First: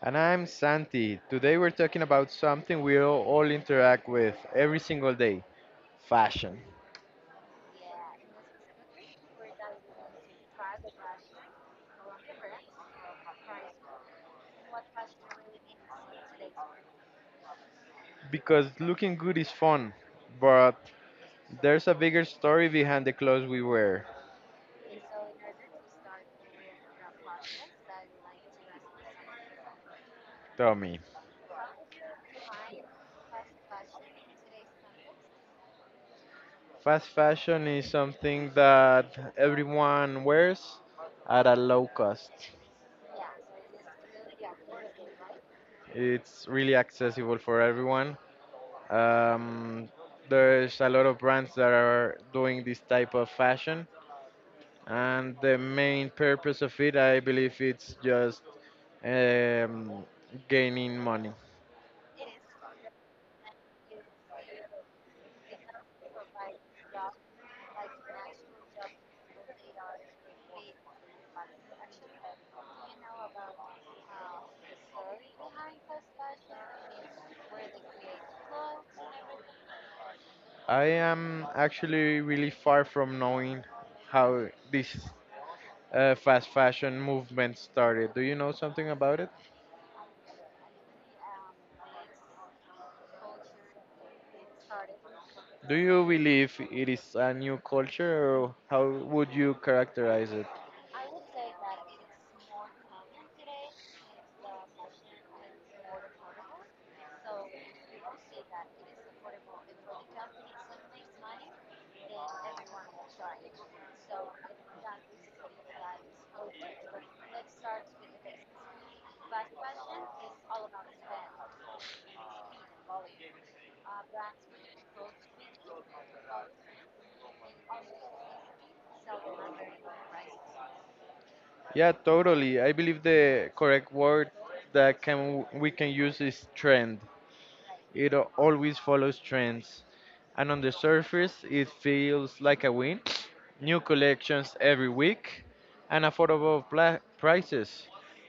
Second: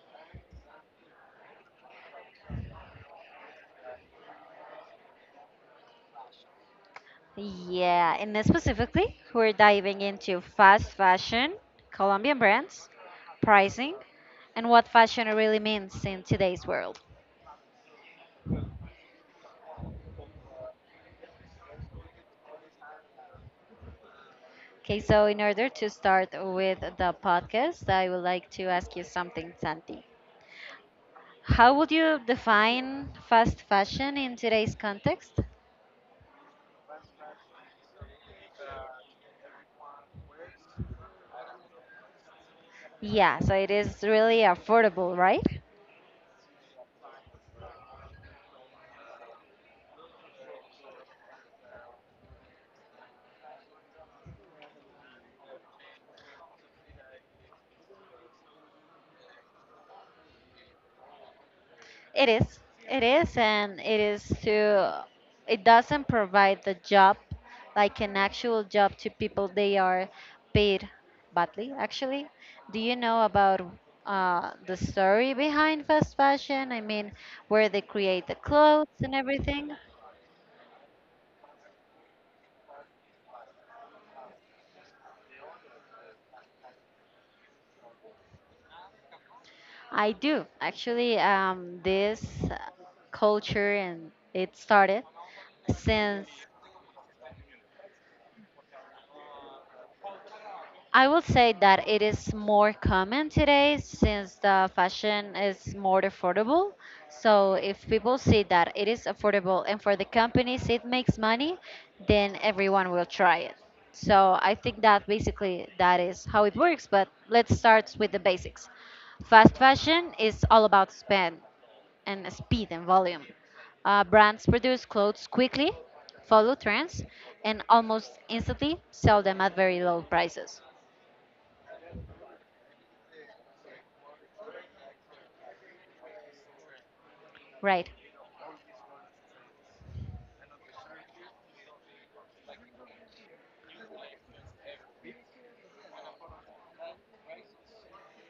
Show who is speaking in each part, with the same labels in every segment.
Speaker 1: And I'm Santi. Today we're talking about something we all interact with every single day, fashion.
Speaker 2: Yeah, and specifically, we're diving into fast fashion, Colombian brands, pricing, and what fashion really means in today's world.
Speaker 1: Because looking good is fun, but there's a bigger story behind the clothes we wear.
Speaker 2: Okay, so in order to start with the podcast, I would like to ask you something, Santi.
Speaker 1: Tell me.
Speaker 2: How would you define fast fashion in today's context?
Speaker 1: Fast fashion is something that everyone wears at a low cost.
Speaker 2: Yeah, so it is really affordable, right?
Speaker 1: It's really accessible for everyone. Um, there's a lot of brands that are doing this type of fashion, and the main purpose of it, I believe, it's just um, gaining money.
Speaker 2: It is. It is, and it is to. It doesn't provide the job, like an actual job, to people. They are paid badly, actually. Do you know about the story behind fast fashion? I mean, where they create the clothes and everything.
Speaker 1: I am actually really far from knowing how this fast fashion movement started. Do you know something about it?
Speaker 2: I do actually. This culture and it started
Speaker 1: Do you
Speaker 2: since
Speaker 1: believe it is a new culture, or how would you characterize it?
Speaker 2: I will say that it is more common today since the fashion is more affordable. So if people see that it is affordable and for the companies it makes money, then everyone will try it. So I think that basically that is how it works, but let's start with the basics. Fast fashion is all about spend and speed and volume. Brands produce clothes quickly, follow trends, and almost instantly sell them at very low prices.
Speaker 1: Yeah, totally, I believe the correct word that can we can use is trend.
Speaker 2: Right.
Speaker 1: It always follows trends, and on the surface, it feels like a win. New collections every week, and affordable prices.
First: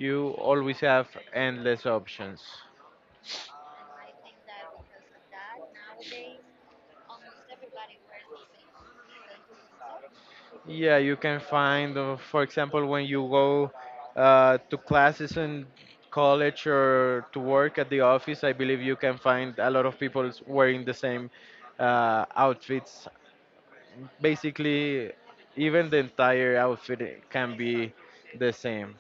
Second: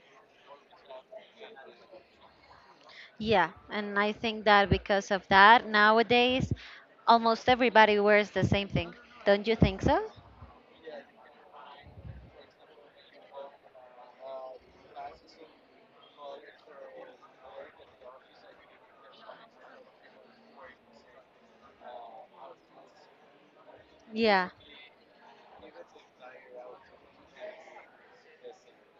Speaker 1: You always have endless options.
Speaker 2: Yeah, and I think that because of that, nowadays almost everybody wears the same thing. Don't you think so?
Speaker 1: Yeah, you can find, for example, when you go to classes in college or to work at the office, I believe you can find a lot of people wearing the same outfits.
Speaker 2: Yeah.
Speaker 1: Basically, even the entire outfit can be the same.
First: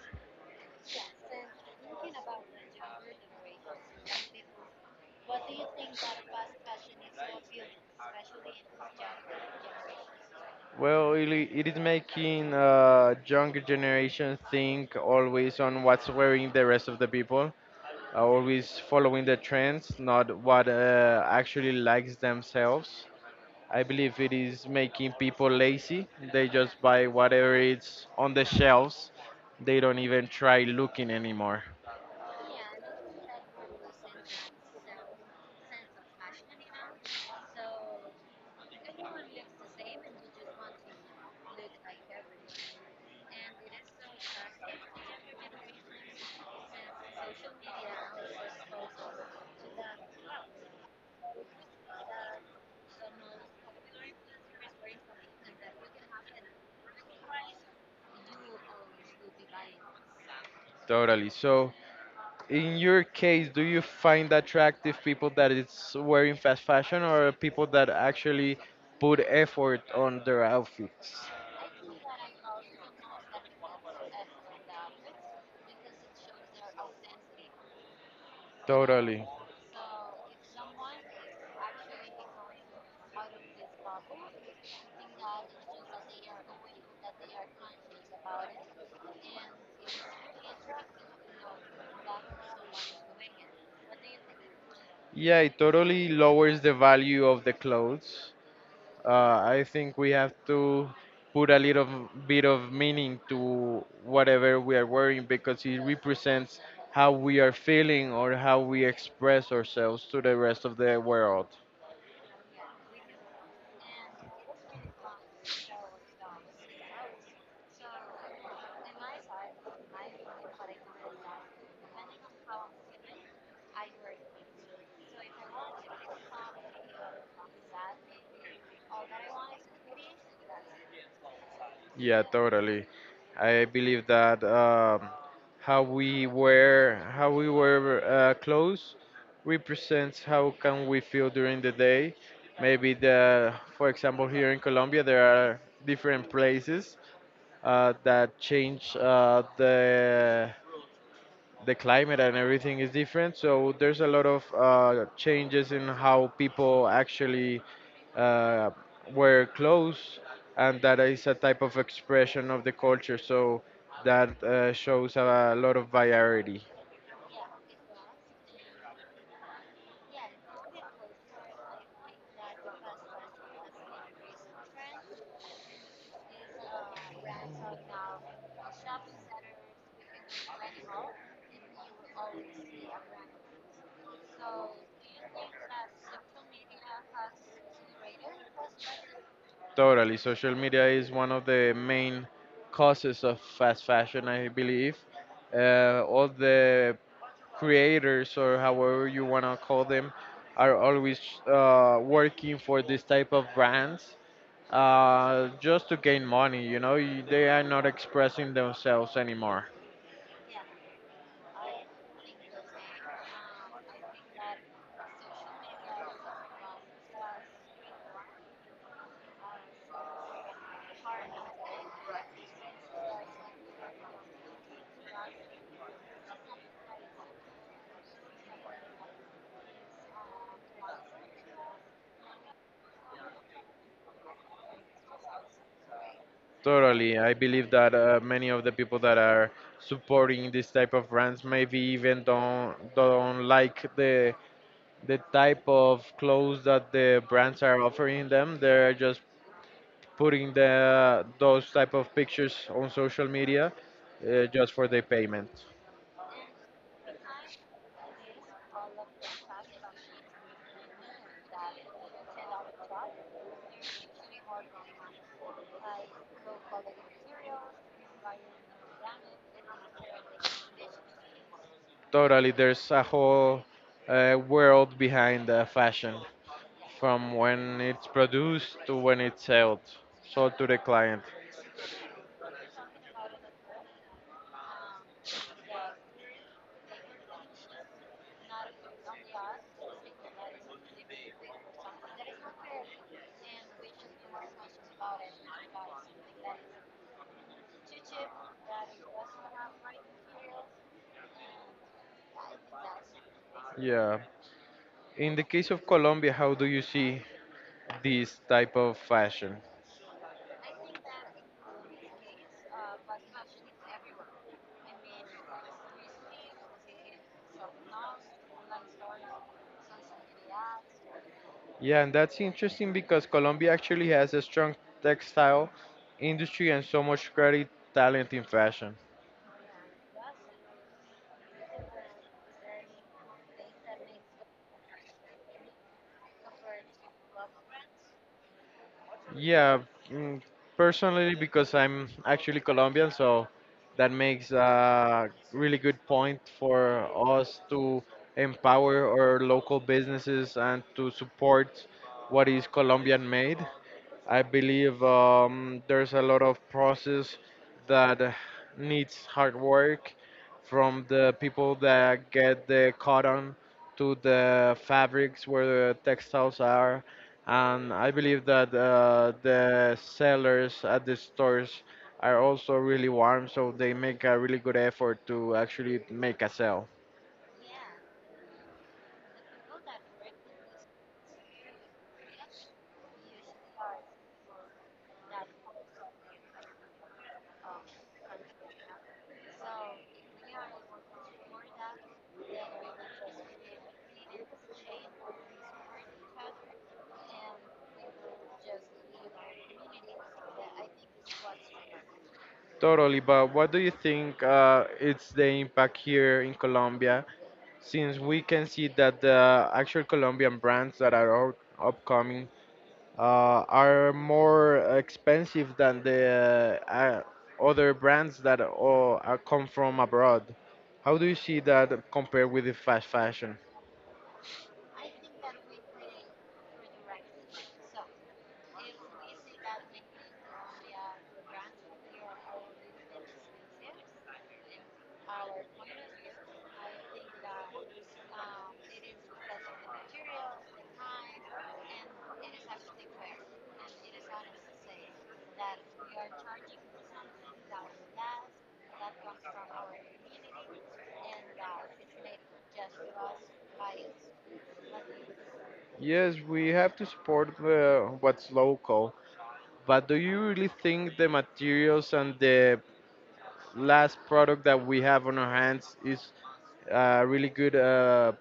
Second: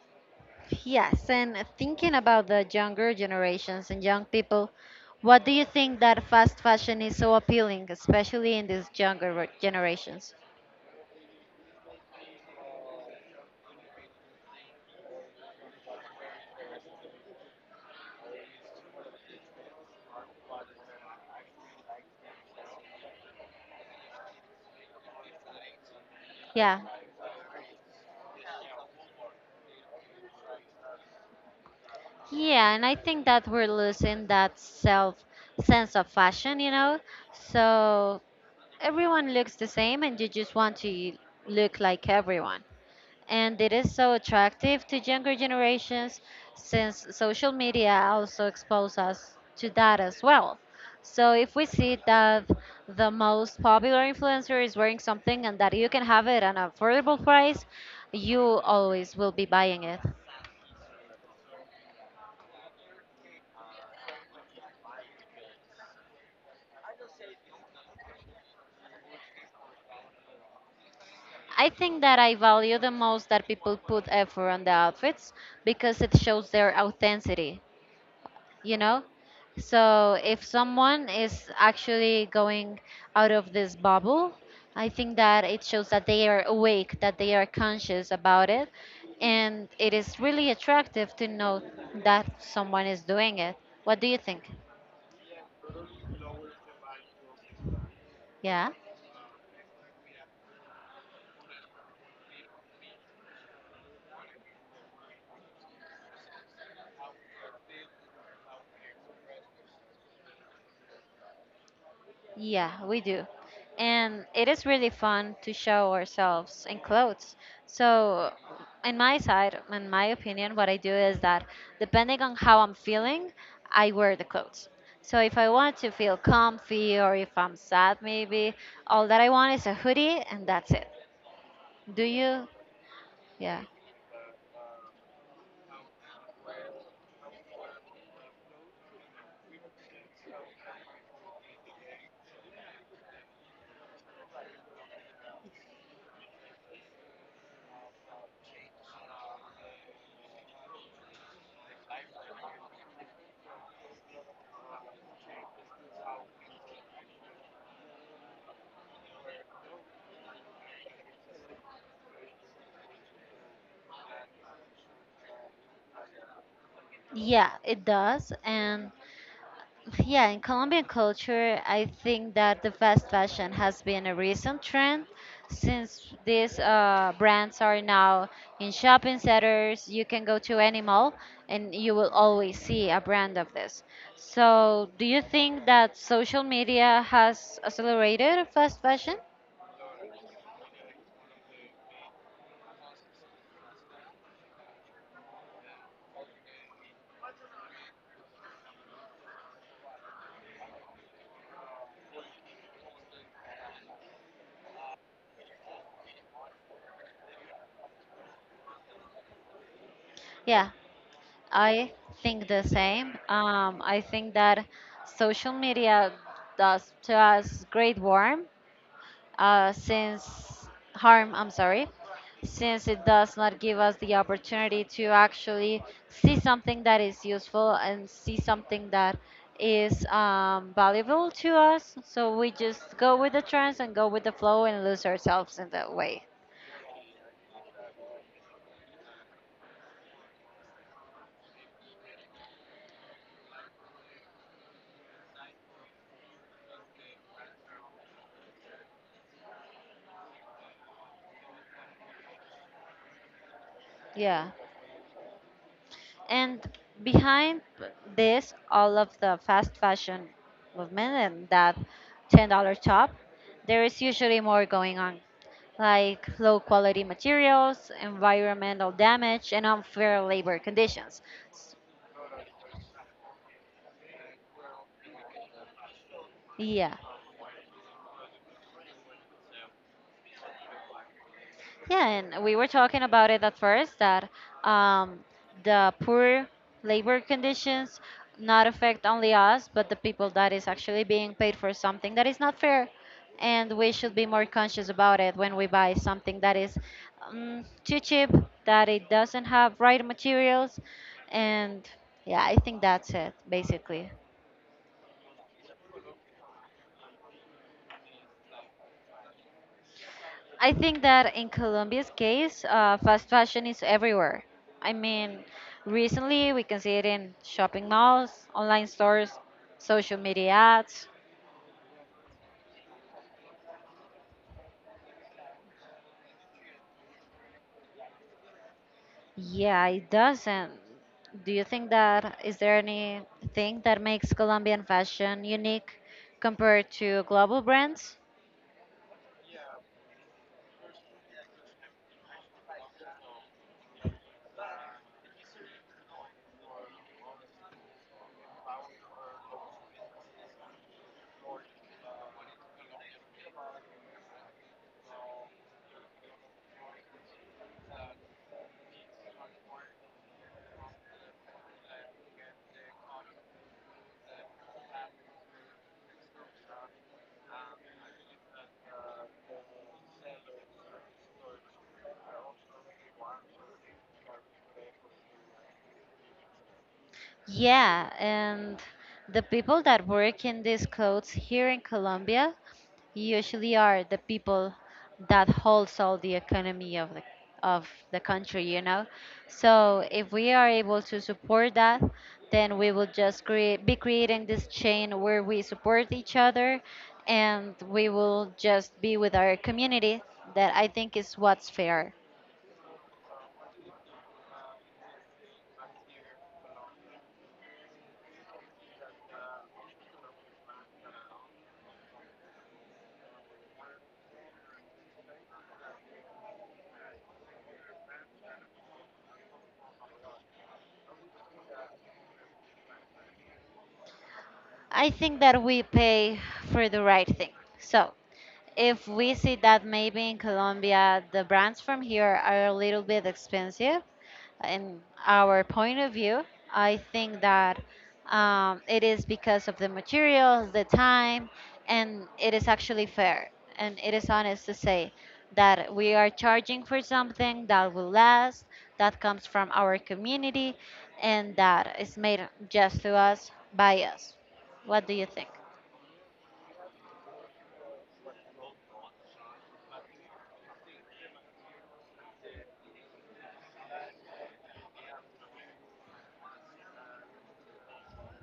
Speaker 2: Yes, and thinking about the younger generations and young people, what do you think that fast fashion is so appealing, especially in these younger generations?
Speaker 1: Well, it is making younger generation think always on what's wearing the rest of the people, always following the trends, not what actually likes themselves. I believe it is making people lazy. They
Speaker 2: Yeah.
Speaker 1: just buy whatever is on the shelves. They don't even try looking anymore.
Speaker 2: Yeah, and I think that we're losing that self sense of fashion, So everyone looks the same, and you just want to look like everyone. And it is so attractive to younger generations since social media also expose us to that as well. So if we see that the most popular influencer is wearing something and that you can have it at an affordable price, you always will be buying it.
Speaker 1: Totally. So, in your case, do you find attractive people that it's wearing fast fashion or people that actually put effort on their outfits?
Speaker 2: I think that I value the most that people put effort on the outfits because it shows their authenticity. You know,
Speaker 1: Totally.
Speaker 2: so if someone is actually going out of this bubble, I think that it shows that they are awake, that they are conscious about it, and it is really attractive to know that someone is doing it. What do you think?
Speaker 1: Yeah, it totally lowers the value of the clothes.
Speaker 2: Yeah.
Speaker 1: I think we have to put a little bit of meaning to whatever we are wearing because it represents how we are feeling or how we express ourselves to the rest of the world.
Speaker 2: Yeah, we do. And it is really fun to show ourselves in clothes. So, in my side, in my opinion, what I do is that depending on how I'm feeling, I wear the clothes. So, if I want to feel comfy or if I'm sad, maybe all that I want is a hoodie and that's it. Do
Speaker 1: Yeah,
Speaker 2: you?
Speaker 1: totally.
Speaker 2: Yeah.
Speaker 1: I believe that how we wear clothes represents how can we feel during the day. Maybe the, for example, here in Colombia, there are different places that change the climate and everything is different. So there's a lot of changes in how people actually uh, wear clothes, and that is a type of expression of the culture. So that shows a lot of variety.
Speaker 2: Yeah, it does. And yeah, in Colombian culture, I think that the fast fashion has been a recent trend since these brands are now in shopping centers. You can go to any mall and you will always see a brand of this. So, do you think that social media has accelerated fast fashion?
Speaker 1: Totally, social media is one of the main causes of fast fashion, I believe. All the creators, or however you want to call them, are always working for this type of brands, just to gain money, you know. They are not expressing themselves anymore.
Speaker 2: Yeah, I think the same. I think that social media does to us great harm since harm, I'm sorry, since it does not give us the opportunity to actually see something that is useful and see something that is valuable to us. So we just go with the trends and go with the flow and lose ourselves in that way.
Speaker 1: Totally I believe that many of the people that are supporting this type of brands maybe even don't like the type of clothes that the brands are offering them. They're just putting the those type of pictures on social media,
Speaker 2: Yeah.
Speaker 1: just for the payment.
Speaker 2: And behind this, all of the fast fashion movement and that $10 top, there is usually more going on, like low quality materials, environmental damage, and unfair labor conditions. S-
Speaker 1: Totally, there's a whole world behind fashion,
Speaker 2: Yeah.
Speaker 1: from when it's produced to when it's sold to the client.
Speaker 2: Yeah, and we were talking about it at first that um, the poor labor conditions not affect only us, but the people that is actually being paid for something that is not fair, and we should be more conscious about it when we buy something that is too cheap, that it doesn't have right materials, and yeah, I think that's it basically.
Speaker 1: Yeah. In the case of Colombia, how do you see this type of fashion?
Speaker 2: I think that in Colombia's case, fast fashion is everywhere. I mean, recently we can see it in shopping malls, online stores, social media ads.
Speaker 1: Yeah, and that's interesting because Colombia actually has a strong textile industry and so much great talent in fashion.
Speaker 2: Yeah, it doesn't. Do you think that is there anything that makes Colombian fashion unique compared to global brands?
Speaker 1: Yeah, mm, personally, because I'm actually Colombian, so that makes a really good point for us to empower our local businesses and to support what is Colombian made. I believe there's a lot of process that needs hard work, from the people that get the cotton to the fabrics where the textiles are. And I believe that the sellers at the stores are also really warm, so they make a really good effort to actually make a sale.
Speaker 2: Yeah, and the people that work in these clothes here in Colombia usually are the people that holds all the economy of the country, you know. So if we are able to support that, then we will just create be creating this chain where we support each other and we will just be with our community that I think is what's fair.
Speaker 1: Totally, but what do you think it's the impact here in Colombia, since we can see that the actual Colombian brands that are upcoming are more expensive than the other brands that are come from abroad. How do you see that compared with the fast fashion?
Speaker 2: I think that we pay for the right thing. So, if we see that maybe in Colombia the brands from here are a little bit expensive, in our point of view, I think that it is because of the materials, the time, and it is actually fair and it is honest to say that we are charging for something that will last, that comes from our community, and that is made just to us by us. What do you think?
Speaker 1: Yes, we have to support what's local, but do you really think the materials and the last product that we have on our hands is really good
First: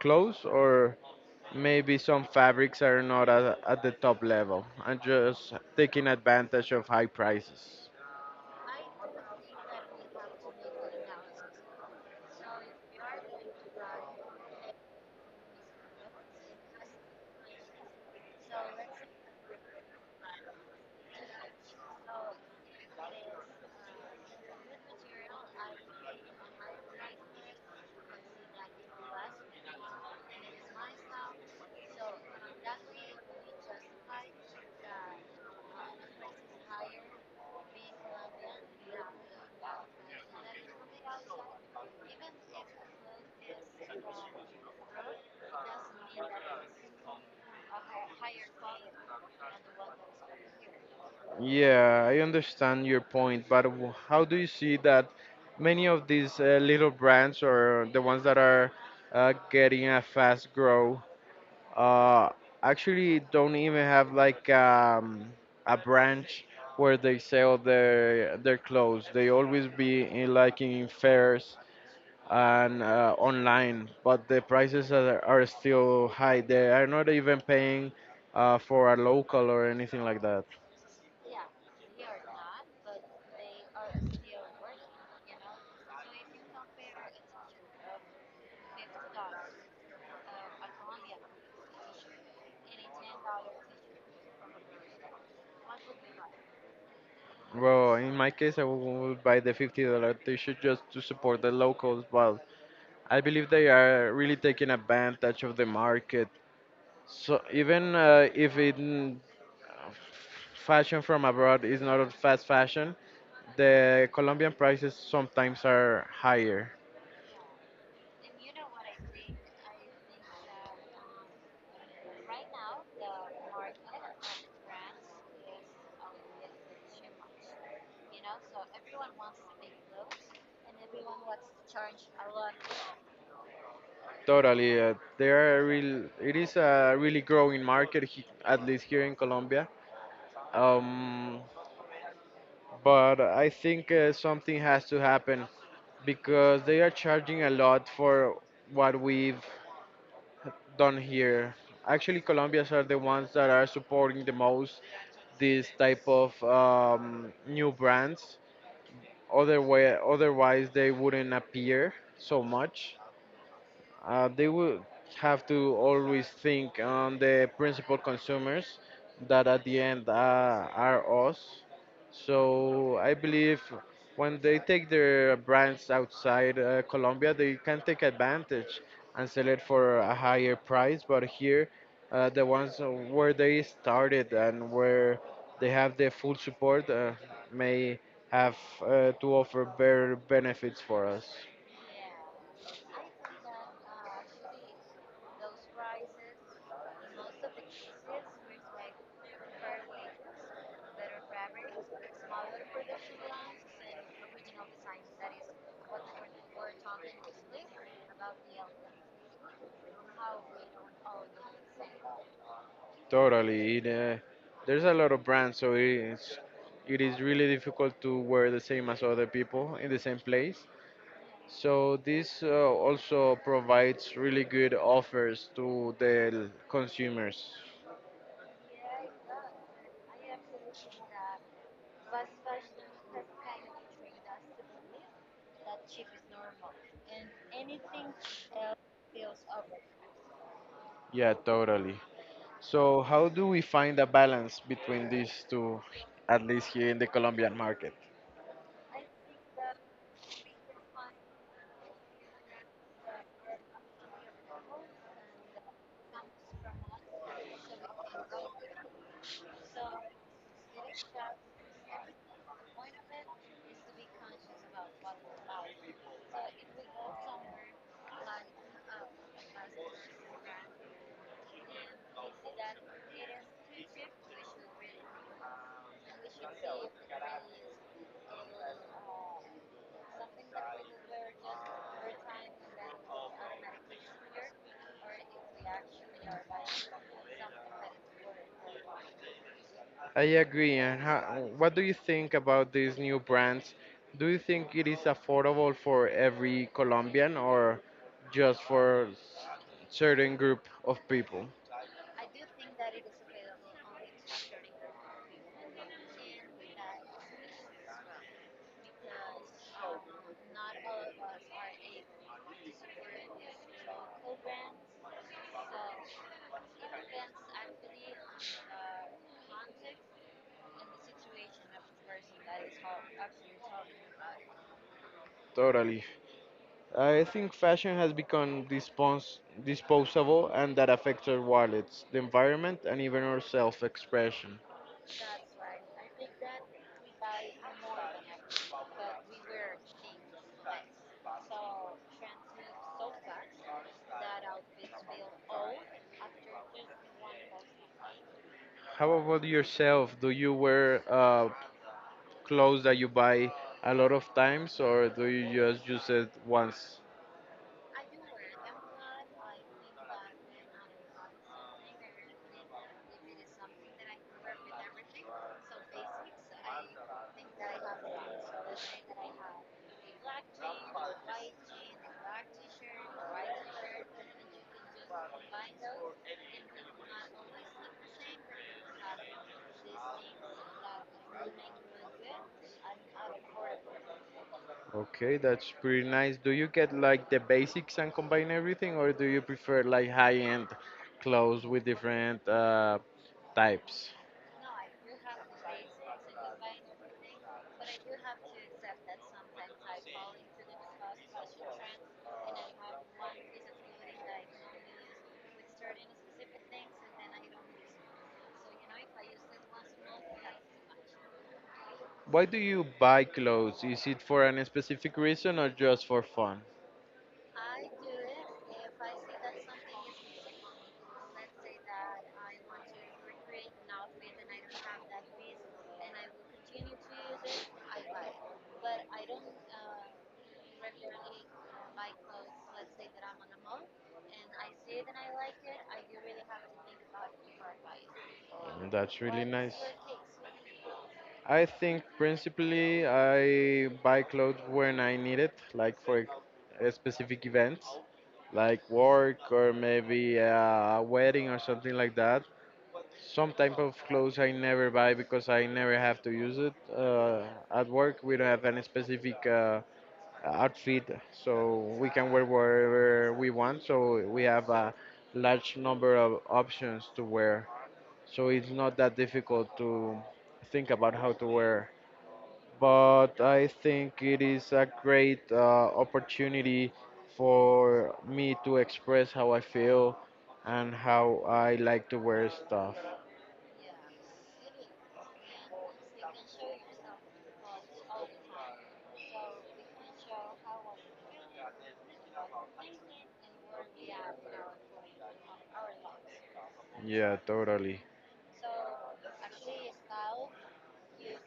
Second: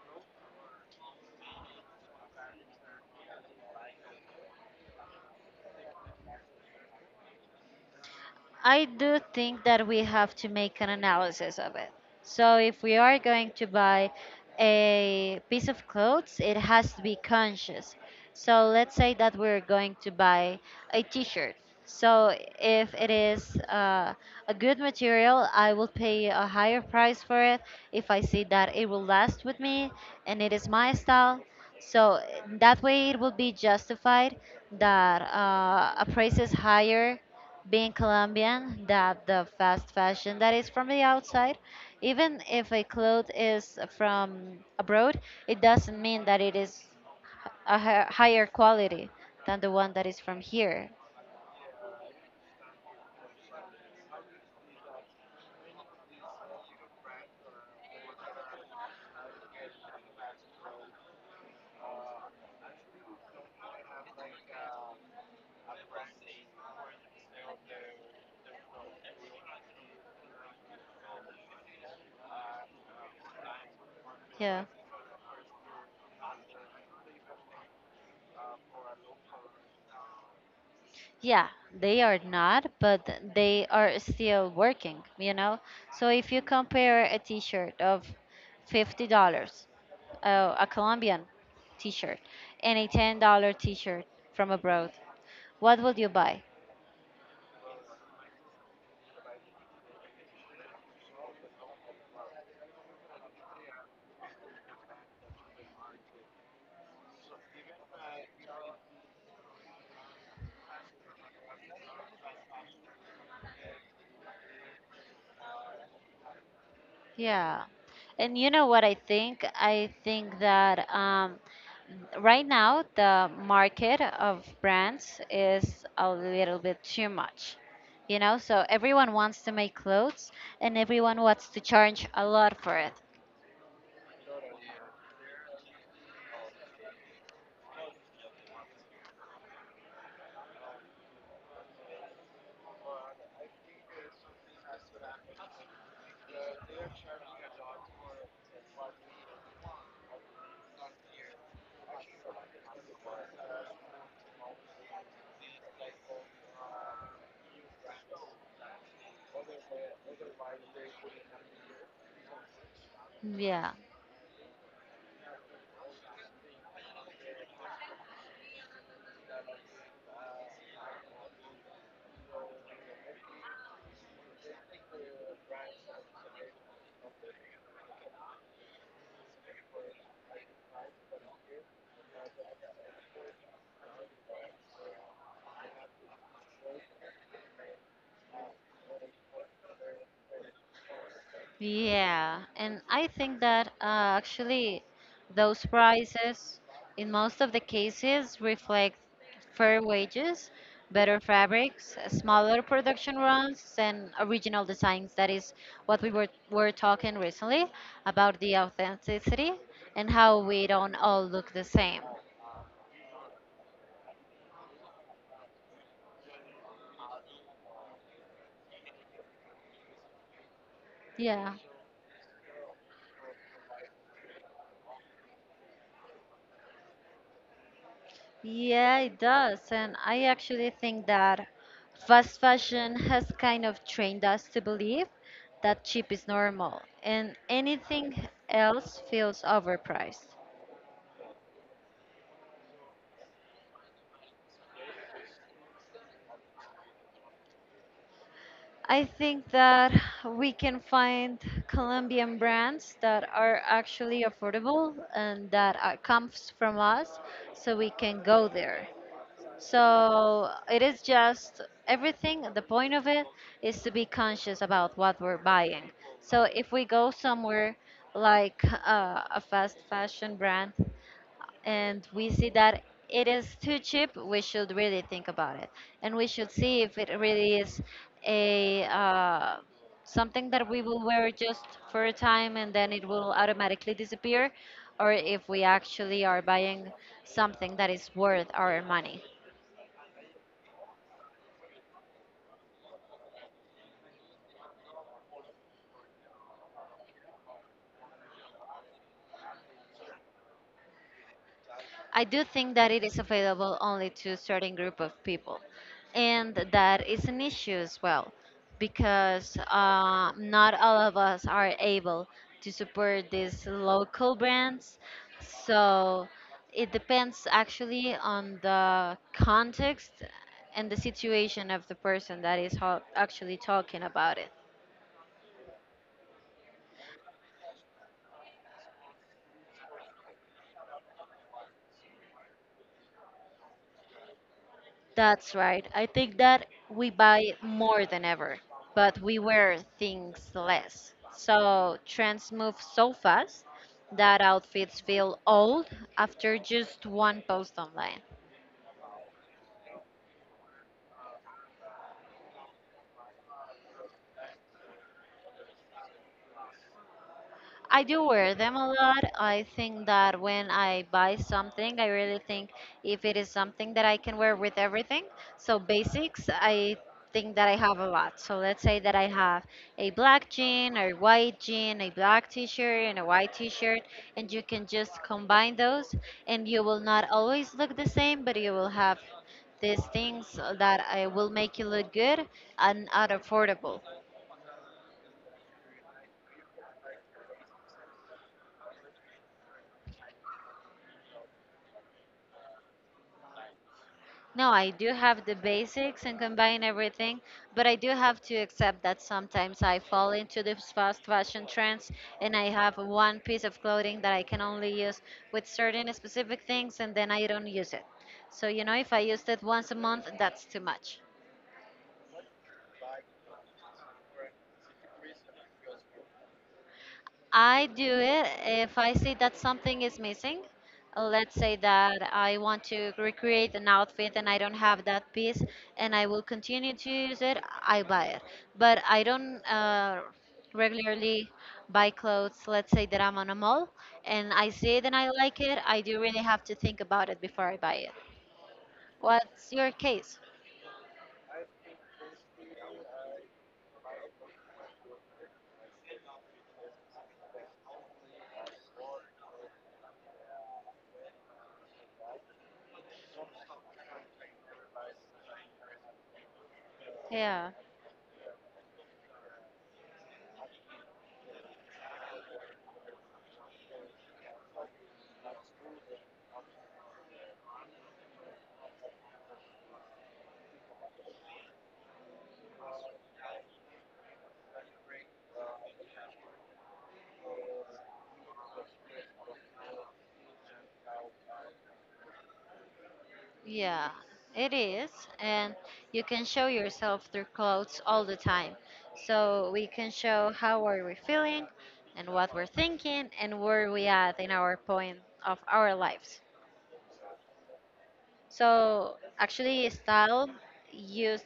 Speaker 1: clothes, or maybe some fabrics are not at the top level and just taking advantage of high prices.
Speaker 2: I do think that we have to make an analysis of it. So if we are going to buy a piece of clothes, it has to be conscious. So let's say that we're going to buy a t-shirt. So if it is a good material, I will pay a higher price for it if I see that it will last with me and it is my style. So that way it will be justified that a price is higher being Colombian, that the fast fashion that is from the outside, even if a cloth is from abroad, it doesn't mean that it is a higher quality than the one that is from here.
Speaker 1: Yeah, I understand your point, but how do you see that many of these little brands, or the ones that are getting a fast grow, uh, actually don't even have, like, a branch where they sell their clothes. They always be in, like, in fairs and online, but the
Speaker 2: Yeah.
Speaker 1: prices are still high. They are not even paying for a local or anything like that.
Speaker 2: Yeah, they are not, but they are still working, you know? So if you compare a t shirt of $50, a Colombian t shirt, and a $10 t shirt from abroad, what would you buy?
Speaker 1: Well, in my case, I will buy the $50 t-shirt just to support the locals, but I believe they are really taking advantage of the market. So even if it, fashion from abroad is not a fast fashion, the Colombian prices sometimes are higher.
Speaker 2: Yeah. And you know what I think? I think that right now the market of brands is a little bit too much. You know, so everyone wants to make clothes and everyone wants to charge a lot for it.
Speaker 1: Totally, they are real. It is a really growing market, he, at least here in Colombia. Um, but I think something has to happen because they are charging a lot for what we've done here. Actually, Colombians are the ones that are supporting the most this type of new brands. Other way, otherwise they wouldn't appear so much.
Speaker 2: Yeah.
Speaker 1: They will have to always think on the principal consumers that at the end are us. So I believe when they take their brands outside Colombia, they can take advantage and sell it for a higher price. But here, the ones where they started and where they have the full support, may have to offer better benefits for us.
Speaker 2: Yeah, and I think that actually those prices in most of the cases reflect fair wages, better fabrics, smaller production runs, and original designs. That is what we were talking recently about the authenticity and how we don't all look the same.
Speaker 1: Totally. There's a lot of brands, so it is really difficult to wear the same as other people in the same place.
Speaker 2: Yeah.
Speaker 1: So this also provides really good offers to the consumers.
Speaker 2: Yeah, it does. And I actually think that fast fashion has kind of trained us to believe that cheap is normal and anything else feels overpriced.
Speaker 1: Yeah, totally. So how do we find a balance between these two, at least here in the Colombian market?
Speaker 2: I think that we can find Colombian brands that are actually affordable and that are, comes from us, so we can go there. So it is just everything. The point of it is to be conscious about what we're buying. So if we go somewhere like a fast fashion brand and we see that it is too cheap, we should really think about it. And we should see if it really is a something that we will wear just for a time and then it will automatically disappear, or if we actually are buying something that is worth our money.
Speaker 1: I agree. And what do you think about these new brands? Do you think it is affordable for every Colombian or just for certain group of people?
Speaker 2: I do think that it is available only to a certain group of people, and that is an issue as well, because not all of us are able to support these local brands. So it depends actually on the context and the situation of the person that is actually talking about it.
Speaker 1: Totally. I think fashion has become disposable, and that affects our wallets, the environment, and even our self expression.
Speaker 2: That's right. I think that we buy more than ever, but we wear things less. So trends move so fast that outfits feel old after just one post online.
Speaker 1: How about yourself? Do you wear clothes that you buy a lot of times, or do you just use it once?
Speaker 2: I do wear them a lot. I think that when I buy something, I really think if it is something that I can wear with everything. So basics, I think that I have a lot. So let's say that I have a black jean, a white jean, a black t-shirt, and a white t-shirt, and you can just combine those, and you will not always look the same, but you will have these things that I will make you look good and are affordable.
Speaker 1: Okay, that's pretty nice. Do you get like the basics and combine everything, or do you prefer like high-end clothes with different types?
Speaker 2: No, I do have the basics and combine everything, but I do have to accept that sometimes I fall into these fast fashion trends and I have one piece of clothing that I can only use with certain specific things and then I don't use it. So, you know, if I used it once a month, that's too much.
Speaker 1: Why do you buy clothes? Is it for any specific reason or just for fun?
Speaker 2: I do it if I see that something is missing. Let's say that I want to recreate an outfit and I don't have that piece and I will continue to use it, I buy it. But I don't regularly buy clothes. Let's say that I'm on a mall and I see it and I like it, I do really have to think about it before I buy it.
Speaker 1: Mm, that's really
Speaker 2: What's
Speaker 1: nice.
Speaker 2: your case?
Speaker 1: I think principally I buy clothes when I need it, like for a specific events, like work or maybe a wedding or something like that. Some type of clothes I never buy because I never have to use it.
Speaker 2: Yeah.
Speaker 1: At work, we don't have any specific outfit, so we can wear whatever we want. So we have a large number of options to wear. So it's not that difficult to think about how to wear. But I think it is a great opportunity for me to express how I feel and how I like to wear stuff.
Speaker 2: Yeah, it is. And you can show yourself through clothes all the time. So we can show how are we feeling and what we're thinking and where we at in our point of our lives.
Speaker 1: Yeah, totally.
Speaker 2: So actually style used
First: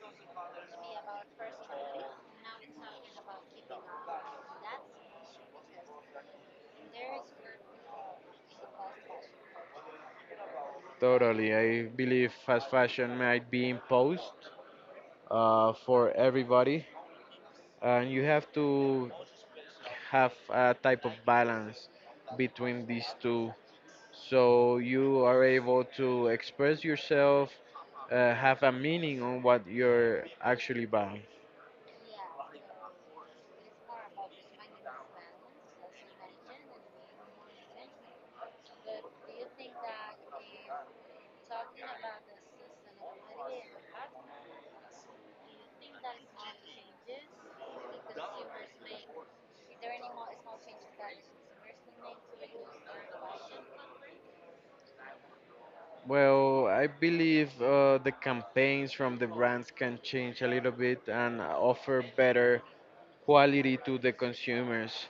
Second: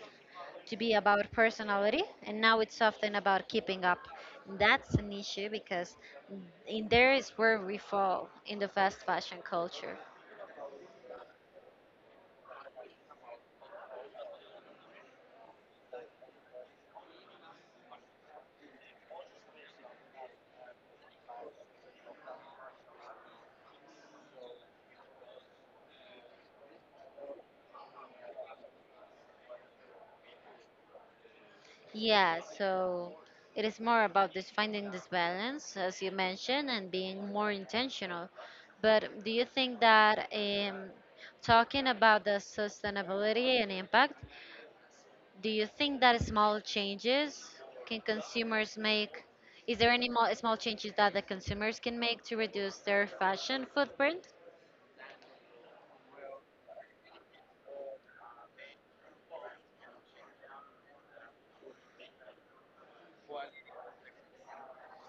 Speaker 2: to be about personality and now it's often about keeping up. That's an issue because in there is where we fall in the fast fashion culture.
Speaker 1: Totally. I believe fast fashion might be imposed for everybody, and you have to have a type of balance between these two. So you are able to express yourself, have a meaning on what you're actually buying.
Speaker 2: Yeah, so it is more about this finding this balance, as you mentioned, and being more intentional. But do you think that talking about the sustainability and impact, do you think that small changes can consumers make? Is there any small changes that the consumers can make to reduce their fashion footprint?
Speaker 1: Well, I believe the campaigns from the brands can change a little bit and offer better quality to the consumers.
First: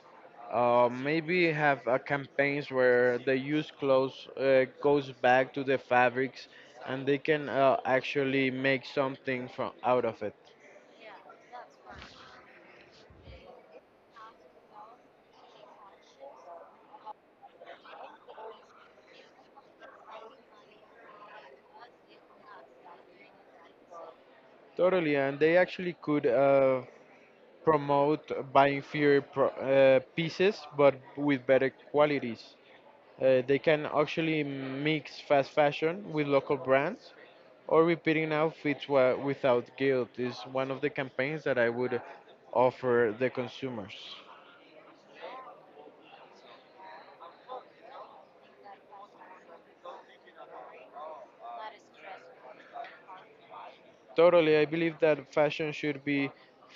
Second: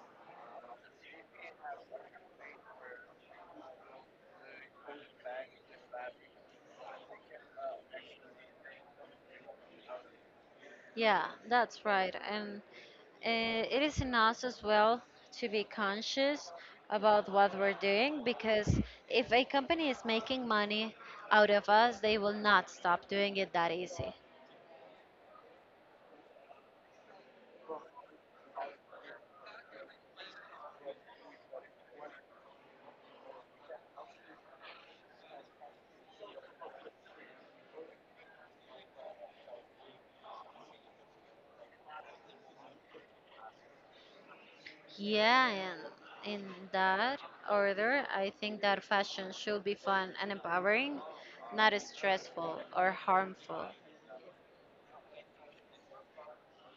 Speaker 1: Maybe have campaigns where the used clothes goes back to the fabrics, and they can, actually make something from out of it.
Speaker 2: Yeah, that's right. And it is in us as well to be conscious about what we're doing because if a company is making money out of us, they will not stop doing it that easy.
Speaker 1: Totally, and they actually could, promote buying fewer pieces, but with better qualities. They can actually mix fast fashion with local brands, or repeating outfits without guilt is one of the campaigns that I would offer the consumers.
Speaker 2: Yeah, and in that order, I think that fashion should be fun and empowering, not stressful or harmful.
Speaker 1: Totally, I believe that fashion should be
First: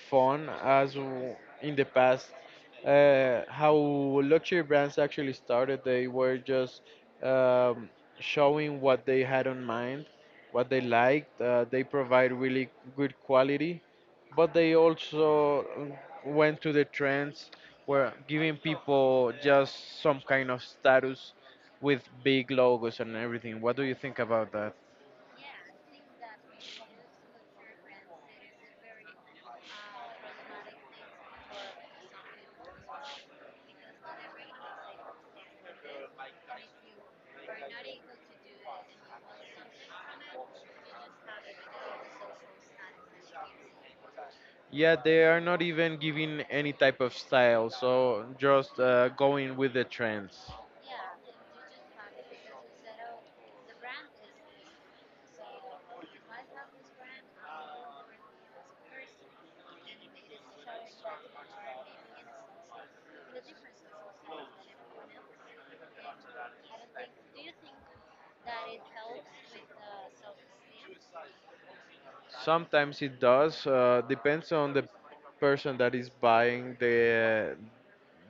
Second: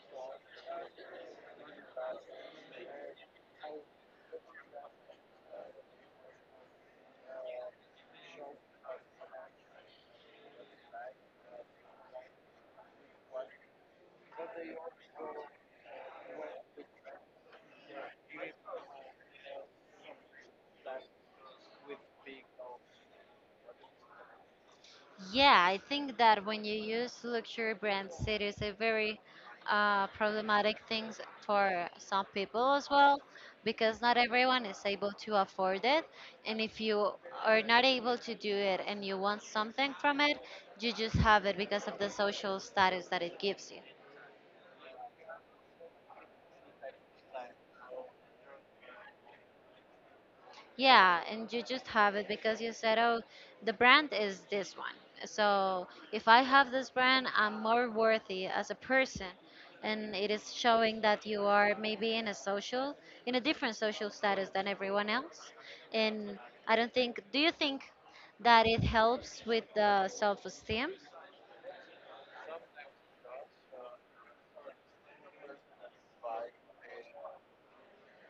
Speaker 1: fun as in the past. How luxury brands actually started, they were just um, showing what they had on mind, what they liked. They provide really good quality, but they also went to the trends where giving people just some kind of status with big logos and everything. What do you think about that?
Speaker 2: Yeah, I think that when you use luxury brands, it is a very problematic thing for some people as well, because not everyone is able to afford it. And if you are not able to do it and you want something from it, you just have it because of the social status that it gives you.
Speaker 1: Yeah, they are not even giving any type of style, so just going with the trends.
Speaker 2: Yeah, and you just have it because you said, oh, the brand is this one. So if I have this brand, I'm more worthy as a person. And it is showing that you are maybe in a different social status than everyone else. And I don't think, do you think that it helps with the self esteem?
Speaker 1: Sometimes it does, depends on the person that is buying the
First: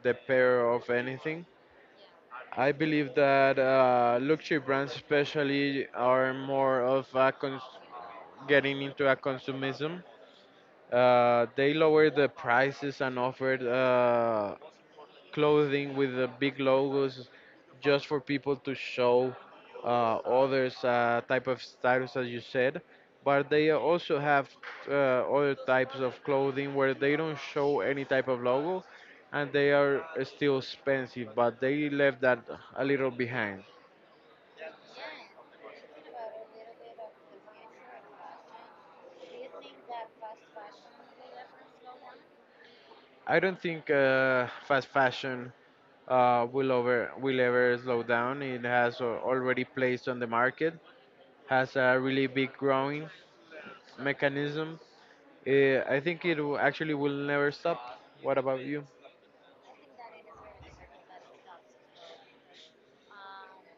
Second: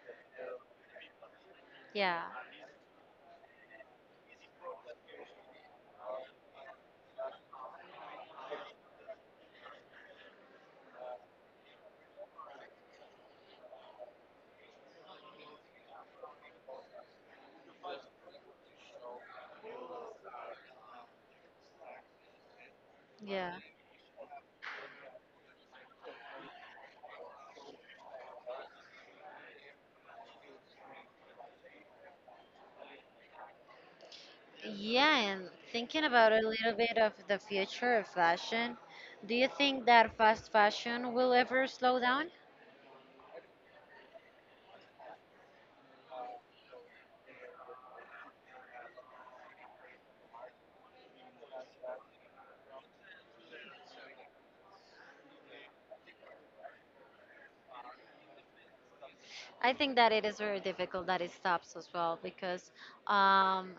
Speaker 1: the pair of anything.
Speaker 2: Yeah,
Speaker 1: I believe that luxury brands, especially, are more of a getting into a consumerism. They lower the prices and offer clothing with the big logos just for people to show others type of status as you said, but
Speaker 2: yeah.
Speaker 1: they also have uh, other types of clothing where they don't show any type of logo, and they are still expensive, but they left that a little behind.
Speaker 2: Yeah, and thinking about a little bit of the future of fashion, do you think that fast fashion will ever slow down?
Speaker 1: I don't think fast fashion will ever slow down. It has already placed on the market, has a really big growing mechanism. I think actually will never stop. What about you?
Speaker 2: I think that it is very difficult that it stops as well because um,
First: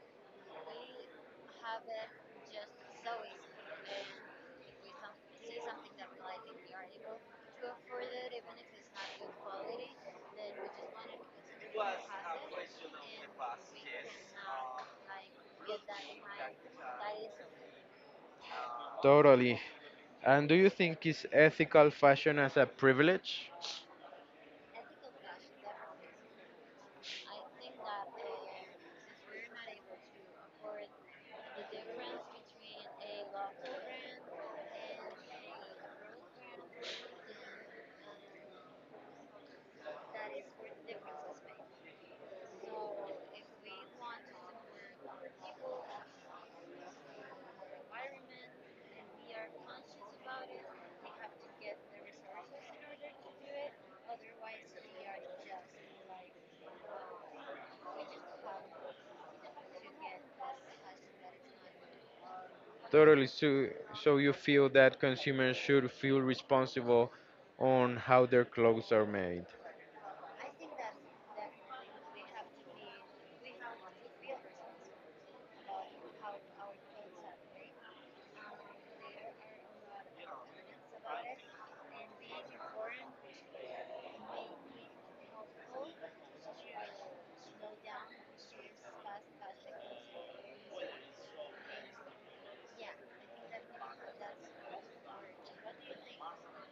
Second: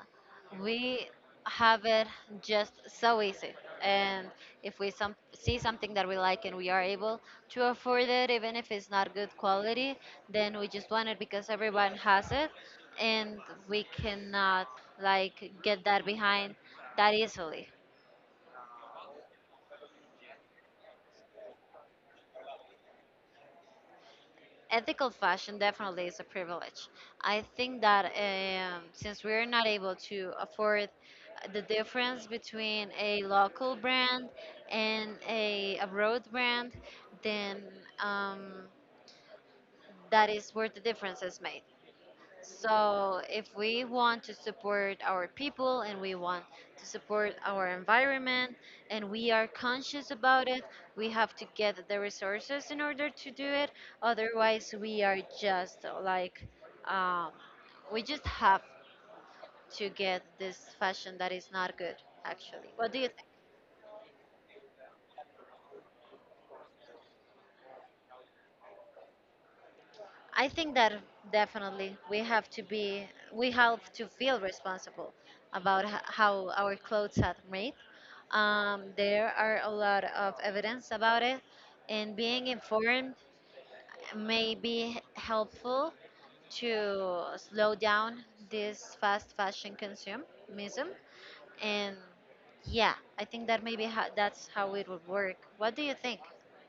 Speaker 2: we have it just so easy. And if see something that we like and we are able to afford it, even if it's not good quality, then we just want it because everyone has it and we cannot like get that behind that easily.
Speaker 1: Totally. And do you think is ethical fashion as a privilege?
Speaker 2: Ethical fashion definitely is a privilege. I think that since we're not able to afford the difference between a local brand and a abroad brand, then um, that is where the difference is made. So, if we want to support our people and we want to support our environment and we are conscious about it, we have to get the resources in order to do it. Otherwise, we are just like, um, we just have to get this fashion that is not good, actually. What do you
Speaker 1: Totally.
Speaker 2: think?
Speaker 1: So, you feel that consumers should feel responsible on how their clothes are made.
Speaker 2: I think that definitely we have to feel responsible about how our clothes are made. There are a lot of evidence about it, and being informed may be helpful to slow down this fast fashion consumism. And yeah, I think that that's how it would work. What do you think?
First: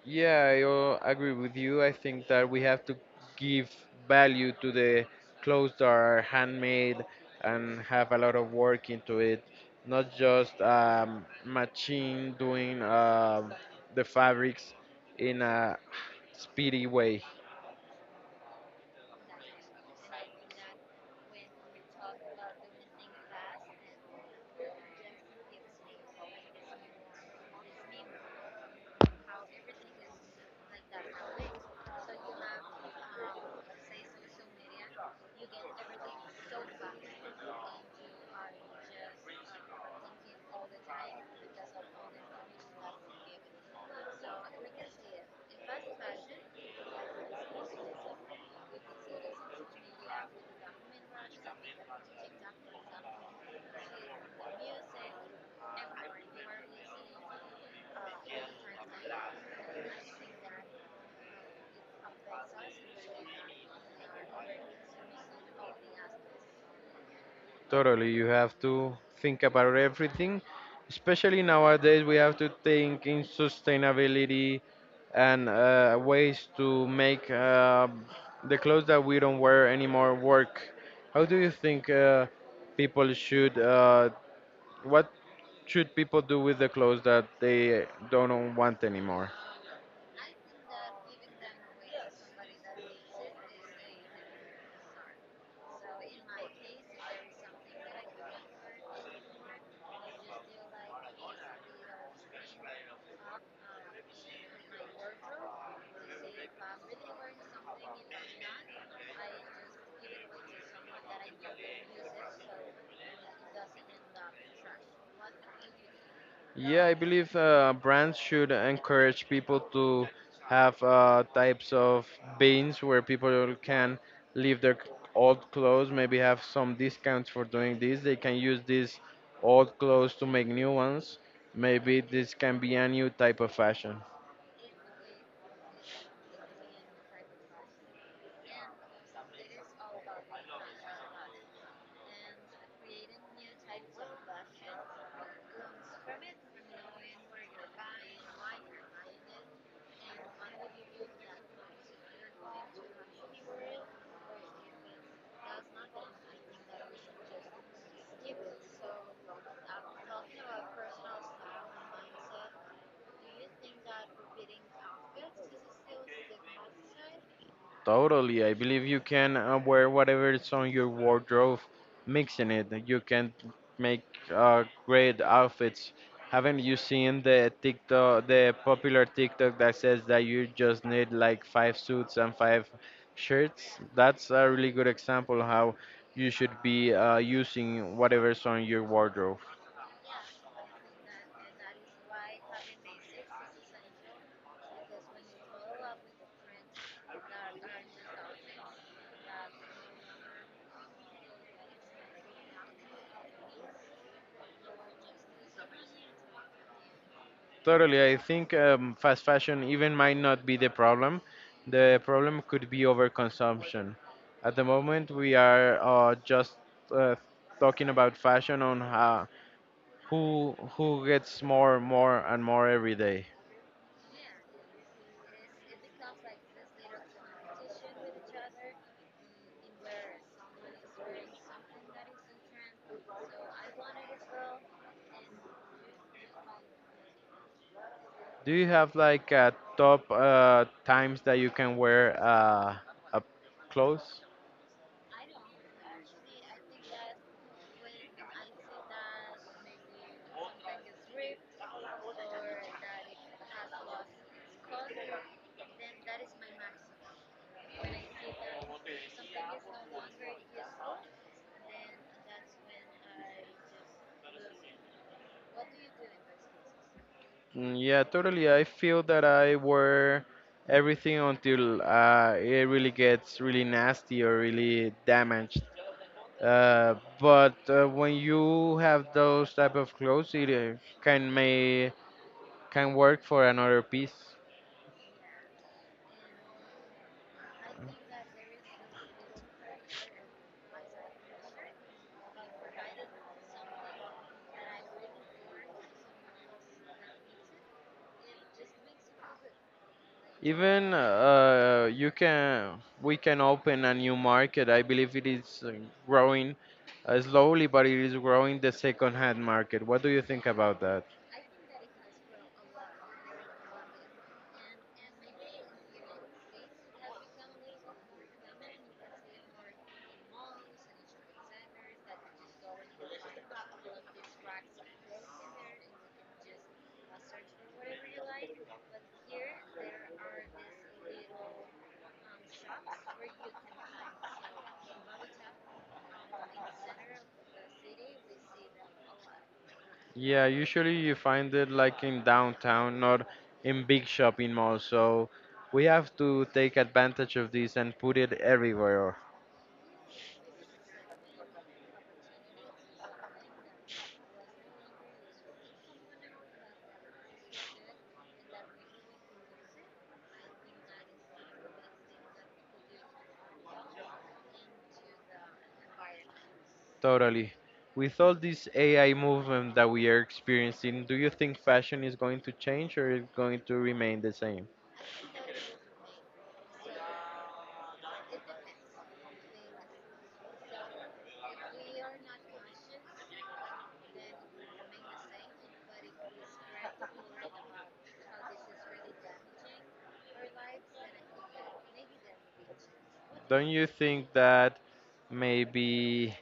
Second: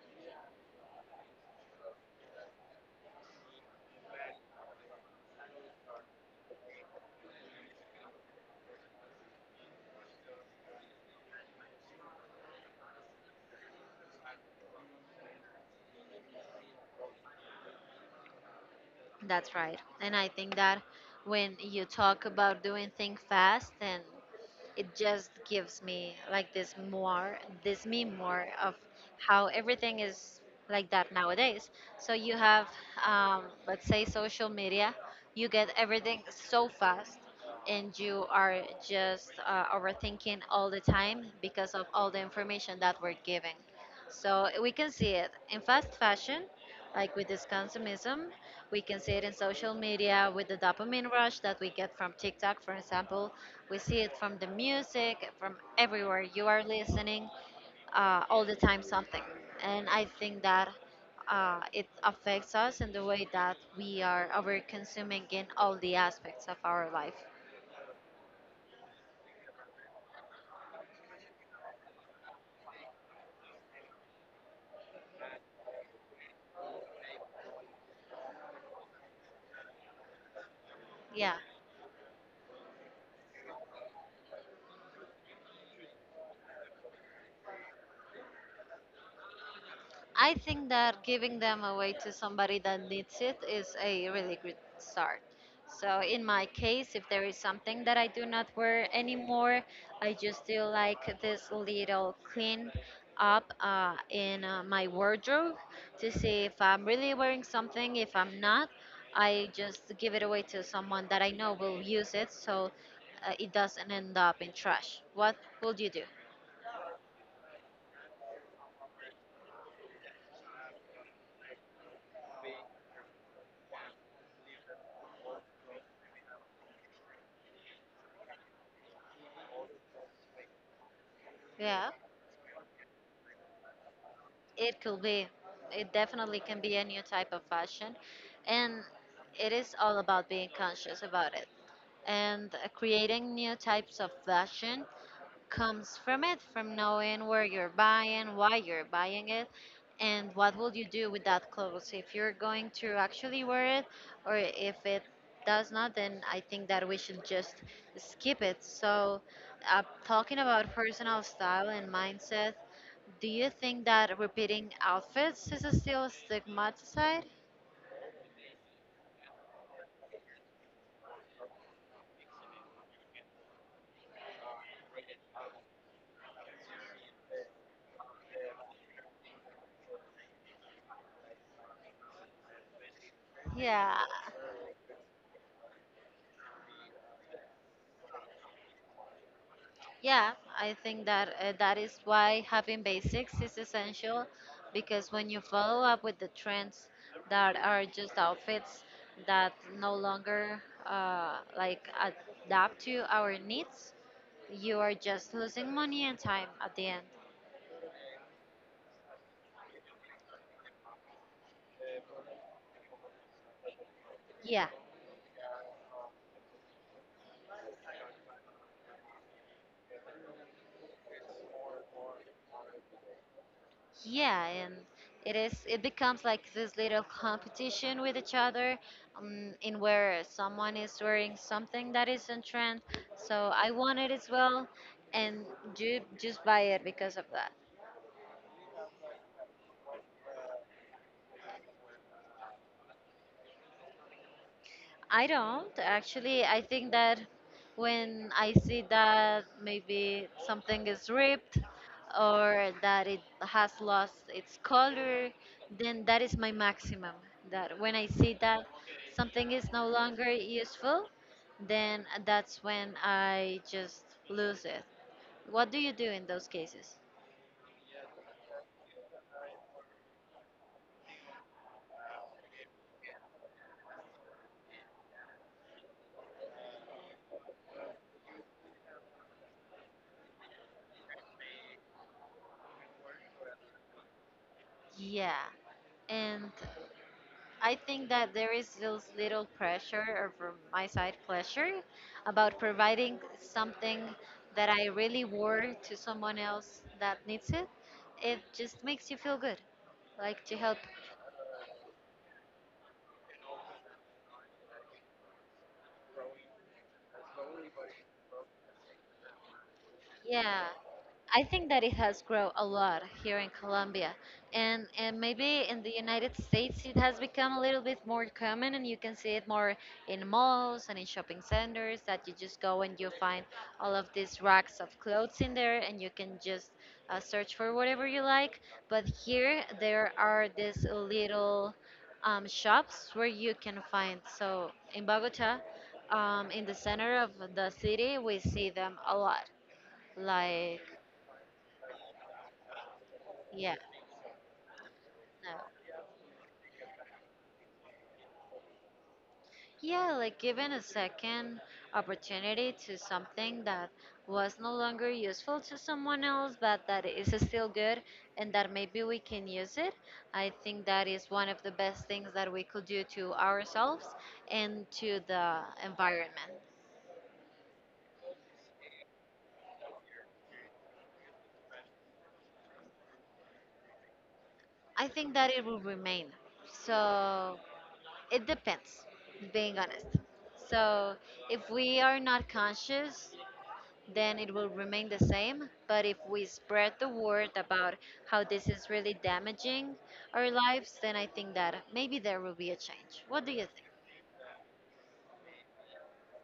Speaker 1: Yeah, I agree with you. I think that we have to give value to the clothes that are handmade and have a lot of work into it, not just machine doing the fabrics in a speedy way.
Speaker 2: That's right. And I think that when you talk about doing things fast, and it just gives me like this me more of how everything is like that nowadays. So you have, let's say, social media, you get everything so fast. And you are just overthinking all the time because of all the information that we're giving. So we can see it in fast fashion, like with this consumism. We can see it in social media with the dopamine rush that we get from TikTok, for example. We see it from the music, from everywhere. You are listening all the time something. And I think that it affects us in the way that we are over consuming in all the aspects of our life.
Speaker 1: Totally, you have to think about everything. Especially nowadays, we have to think in sustainability and ways to make the clothes that we don't wear anymore work. How
Speaker 2: Yeah.
Speaker 1: do you think people should? What should people do with the clothes that they don't want anymore?
Speaker 2: I think that giving them away to somebody that needs it is a really good start. So, in my case, if there is something that I do not wear anymore, I just do like this little clean up in my wardrobe to see if I'm really wearing something. If I'm not, I just give it away to someone that I know will use it so it doesn't end up in trash. What will you do?
Speaker 1: Yeah, I believe brands should encourage people to have types of bins where people can leave their old clothes, maybe have some discounts for doing this. They can use these old clothes to make new ones.
Speaker 2: Yeah.
Speaker 1: Maybe this can be a new type of fashion.
Speaker 2: It could be. It definitely can be a new type of fashion. And it is all about being conscious about it and creating new types of fashion comes from it, from knowing where you're buying, why you're buying it, and what will you do with that clothes if you're going to actually wear it or if it does not. Then I think that we should just skip it. So, uh, talking about personal style and mindset, do you think that repeating outfits is still stigmatized?
Speaker 1: Totally. I believe you can wear whatever is on your wardrobe, mixing it. You can make great outfits. Haven't you seen the TikTok, the popular TikTok that says that you just need like five suits and five shirts?
Speaker 2: Yeah,
Speaker 1: That's a really good example how you should be using whatever's on your wardrobe.
Speaker 2: Yeah, I think that that is why having basics is essential because when you follow up with the trends that are just outfits that no longer adapt to our needs, you are just losing money and time at the end.
Speaker 1: Totally. I think fast fashion even might not be the problem. The problem could be overconsumption. At the
Speaker 2: Yeah.
Speaker 1: moment, we are just uh, talking about fashion on how, who gets more, more, and more every day.
Speaker 2: Yeah, and it becomes like this little competition with each other, in where someone is wearing something that is in trend. So I want it as well, and you just buy it because of that.
Speaker 1: Do you have like top times that you can wear a clothes?
Speaker 2: I don't actually. I think that when I see that maybe something is ripped or that it has lost its color, then that is my maximum. That when I see that something is no longer useful, then that's when I just lose it. What do you do in those cases?
Speaker 1: Mm, yeah, totally. I feel that I wear everything until it really gets really nasty or really damaged. Uh, but when you have those type of clothes, it can may can work for another piece.
Speaker 2: Yeah. And I think that there is this little pressure, or from my side, pleasure, about providing something that I really wore to someone else that needs it. It just makes you feel good, like to help.
Speaker 1: Even you can we can open a new market. I believe it is growing slowly, but it is growing, the second-hand market. What do you think
Speaker 2: Yeah,
Speaker 1: about that?
Speaker 2: I think that it has grown a lot here in Colombia, and maybe in the United States it has become a little bit more common, and you can see it more in malls and in shopping centers that you just go and you find all of these racks of clothes in there, and you can just search for whatever you like. But here there are these little shops where you can find. So in Bogota, in the center of the city, we see them a lot.
Speaker 1: Yeah,
Speaker 2: Like,
Speaker 1: usually you find it like in downtown, not
Speaker 2: yeah,
Speaker 1: in big shopping malls. So we
Speaker 2: no.
Speaker 1: have to take advantage of this and put it everywhere.
Speaker 2: Yeah, like giving a second opportunity to something that was no longer useful to someone else, but that is still good and that maybe we can use it. I think that is one of the best things that we could do to ourselves and to the environment.
Speaker 1: Totally. With all this AI movement that we are experiencing, do you think fashion is going to change or is going to remain the same?
Speaker 2: I think that it will remain. So it depends, being honest. So if we are not conscious then it will remain the same. But if we spread the word about how this is really damaging our lives, then I think that maybe there will be a change. What do you
Speaker 1: Don't
Speaker 2: think?
Speaker 1: you think that maybe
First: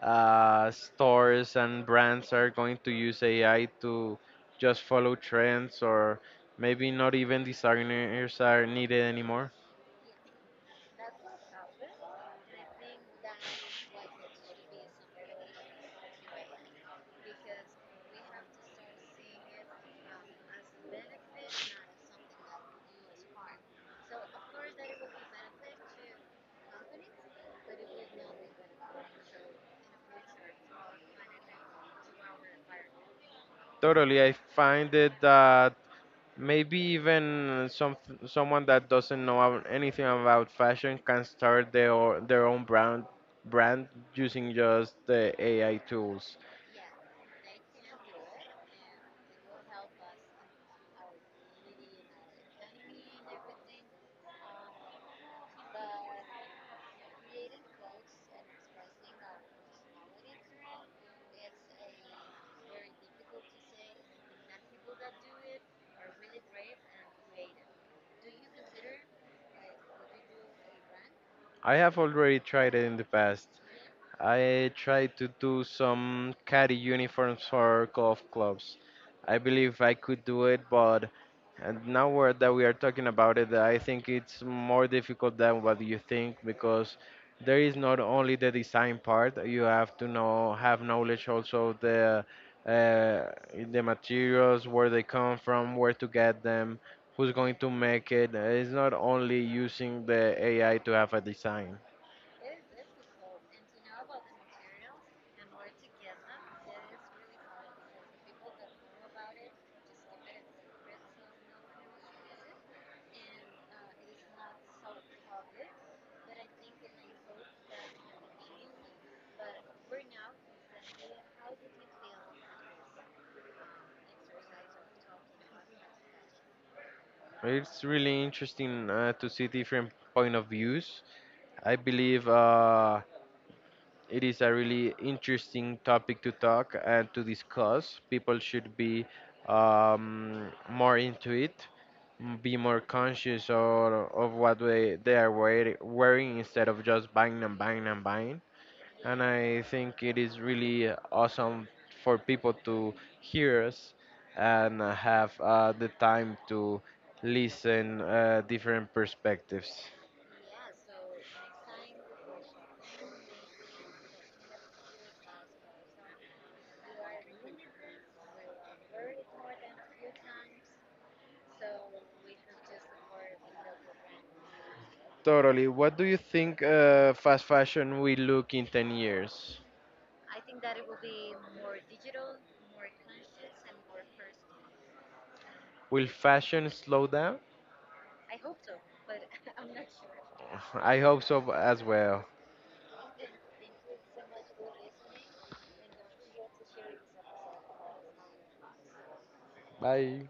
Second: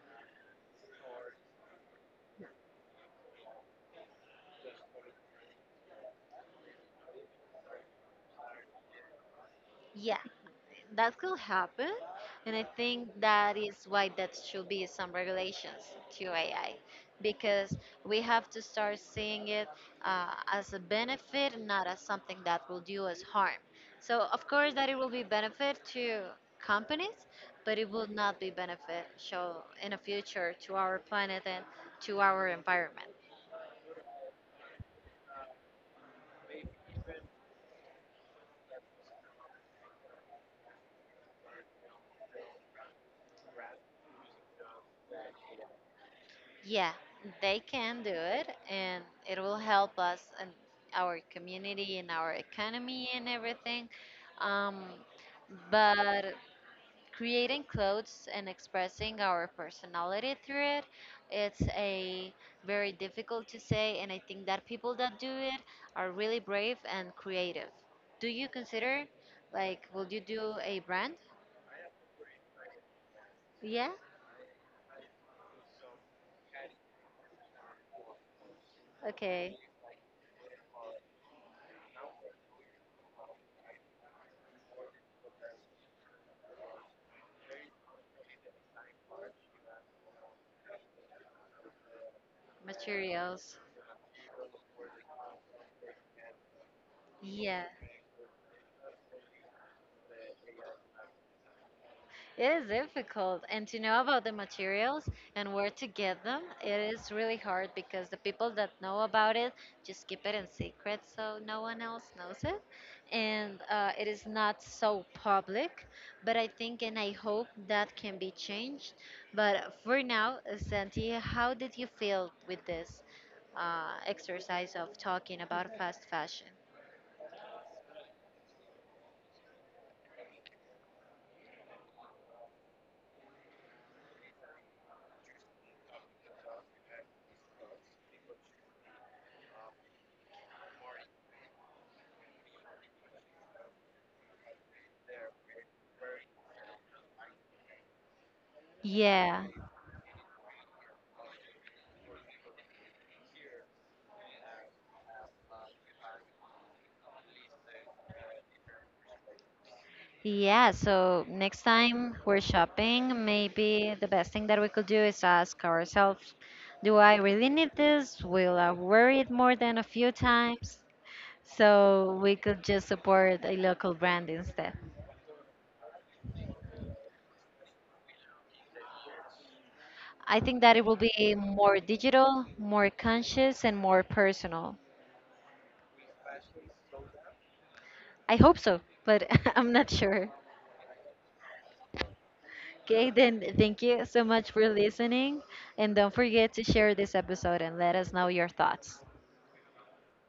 Speaker 1: stores and brands are going to use AI to just follow trends, or maybe not even designers are needed anymore?
Speaker 2: Yeah, that could happen, and I think that is why that should be some regulations to AI, because we have to start seeing it as a benefit, not as something that will do us harm. So of course that it will be benefit to companies, but it will not be beneficial in the future to our planet and to our environment.
Speaker 1: Totally. I find it that maybe even someone that doesn't know anything about fashion can start their own brand using just the AI tools.
Speaker 2: Yeah, they can do it, and it will help us and our community and our economy and everything. Um, but creating clothes and expressing our personality through it, it's a very difficult to say, and I think that people that do it are really brave and creative. Do you consider, like, will you do a brand?
Speaker 1: I have already tried it in the past.
Speaker 2: Yeah?
Speaker 1: I tried to do some caddy uniforms for golf clubs. I
Speaker 2: Okay.
Speaker 1: believe I could do it, but. And now we're, that we are talking about it, I think it's more difficult than what you think, because there is not only the design part. You have to know have knowledge also uh,
Speaker 2: Materials.
Speaker 1: the materials, where they come from, where to get them, who's going
Speaker 2: Yeah.
Speaker 1: to make it. It's not only using the AI to have a design.
Speaker 2: It is difficult, and to know about the materials and where to get them, it is really hard because the people that know about it just keep it in secret so no one else knows it. And it is not so public, but I think and I hope that can be changed. But for now, Santi, how did you feel with this exercise of talking about fast fashion?
Speaker 1: It's really interesting to see different point of views. I believe. It is a really interesting topic to talk and to discuss. People should be more into it, be more conscious of, what they are wearing instead of just buying and buying and buying. And
Speaker 2: Yeah.
Speaker 1: I think it is really awesome for people to hear us and have the time to listen different perspectives.
Speaker 2: Yeah, so next time we're shopping, maybe the best thing that we could do is ask ourselves, do I really need this? Will I wear it more than a few times? So we could just support a local brand instead.
Speaker 1: Totally. What do you think fast fashion will look in 10 years?
Speaker 2: I think that it will be more digital, more conscious, and more personal.
Speaker 1: Will fashion slow down?
Speaker 2: I hope so, but I'm not sure.
Speaker 1: I hope so as well.
Speaker 2: Okay, then thank you so much for listening. And don't forget to share this episode and let us know your thoughts.
Speaker 1: Bye.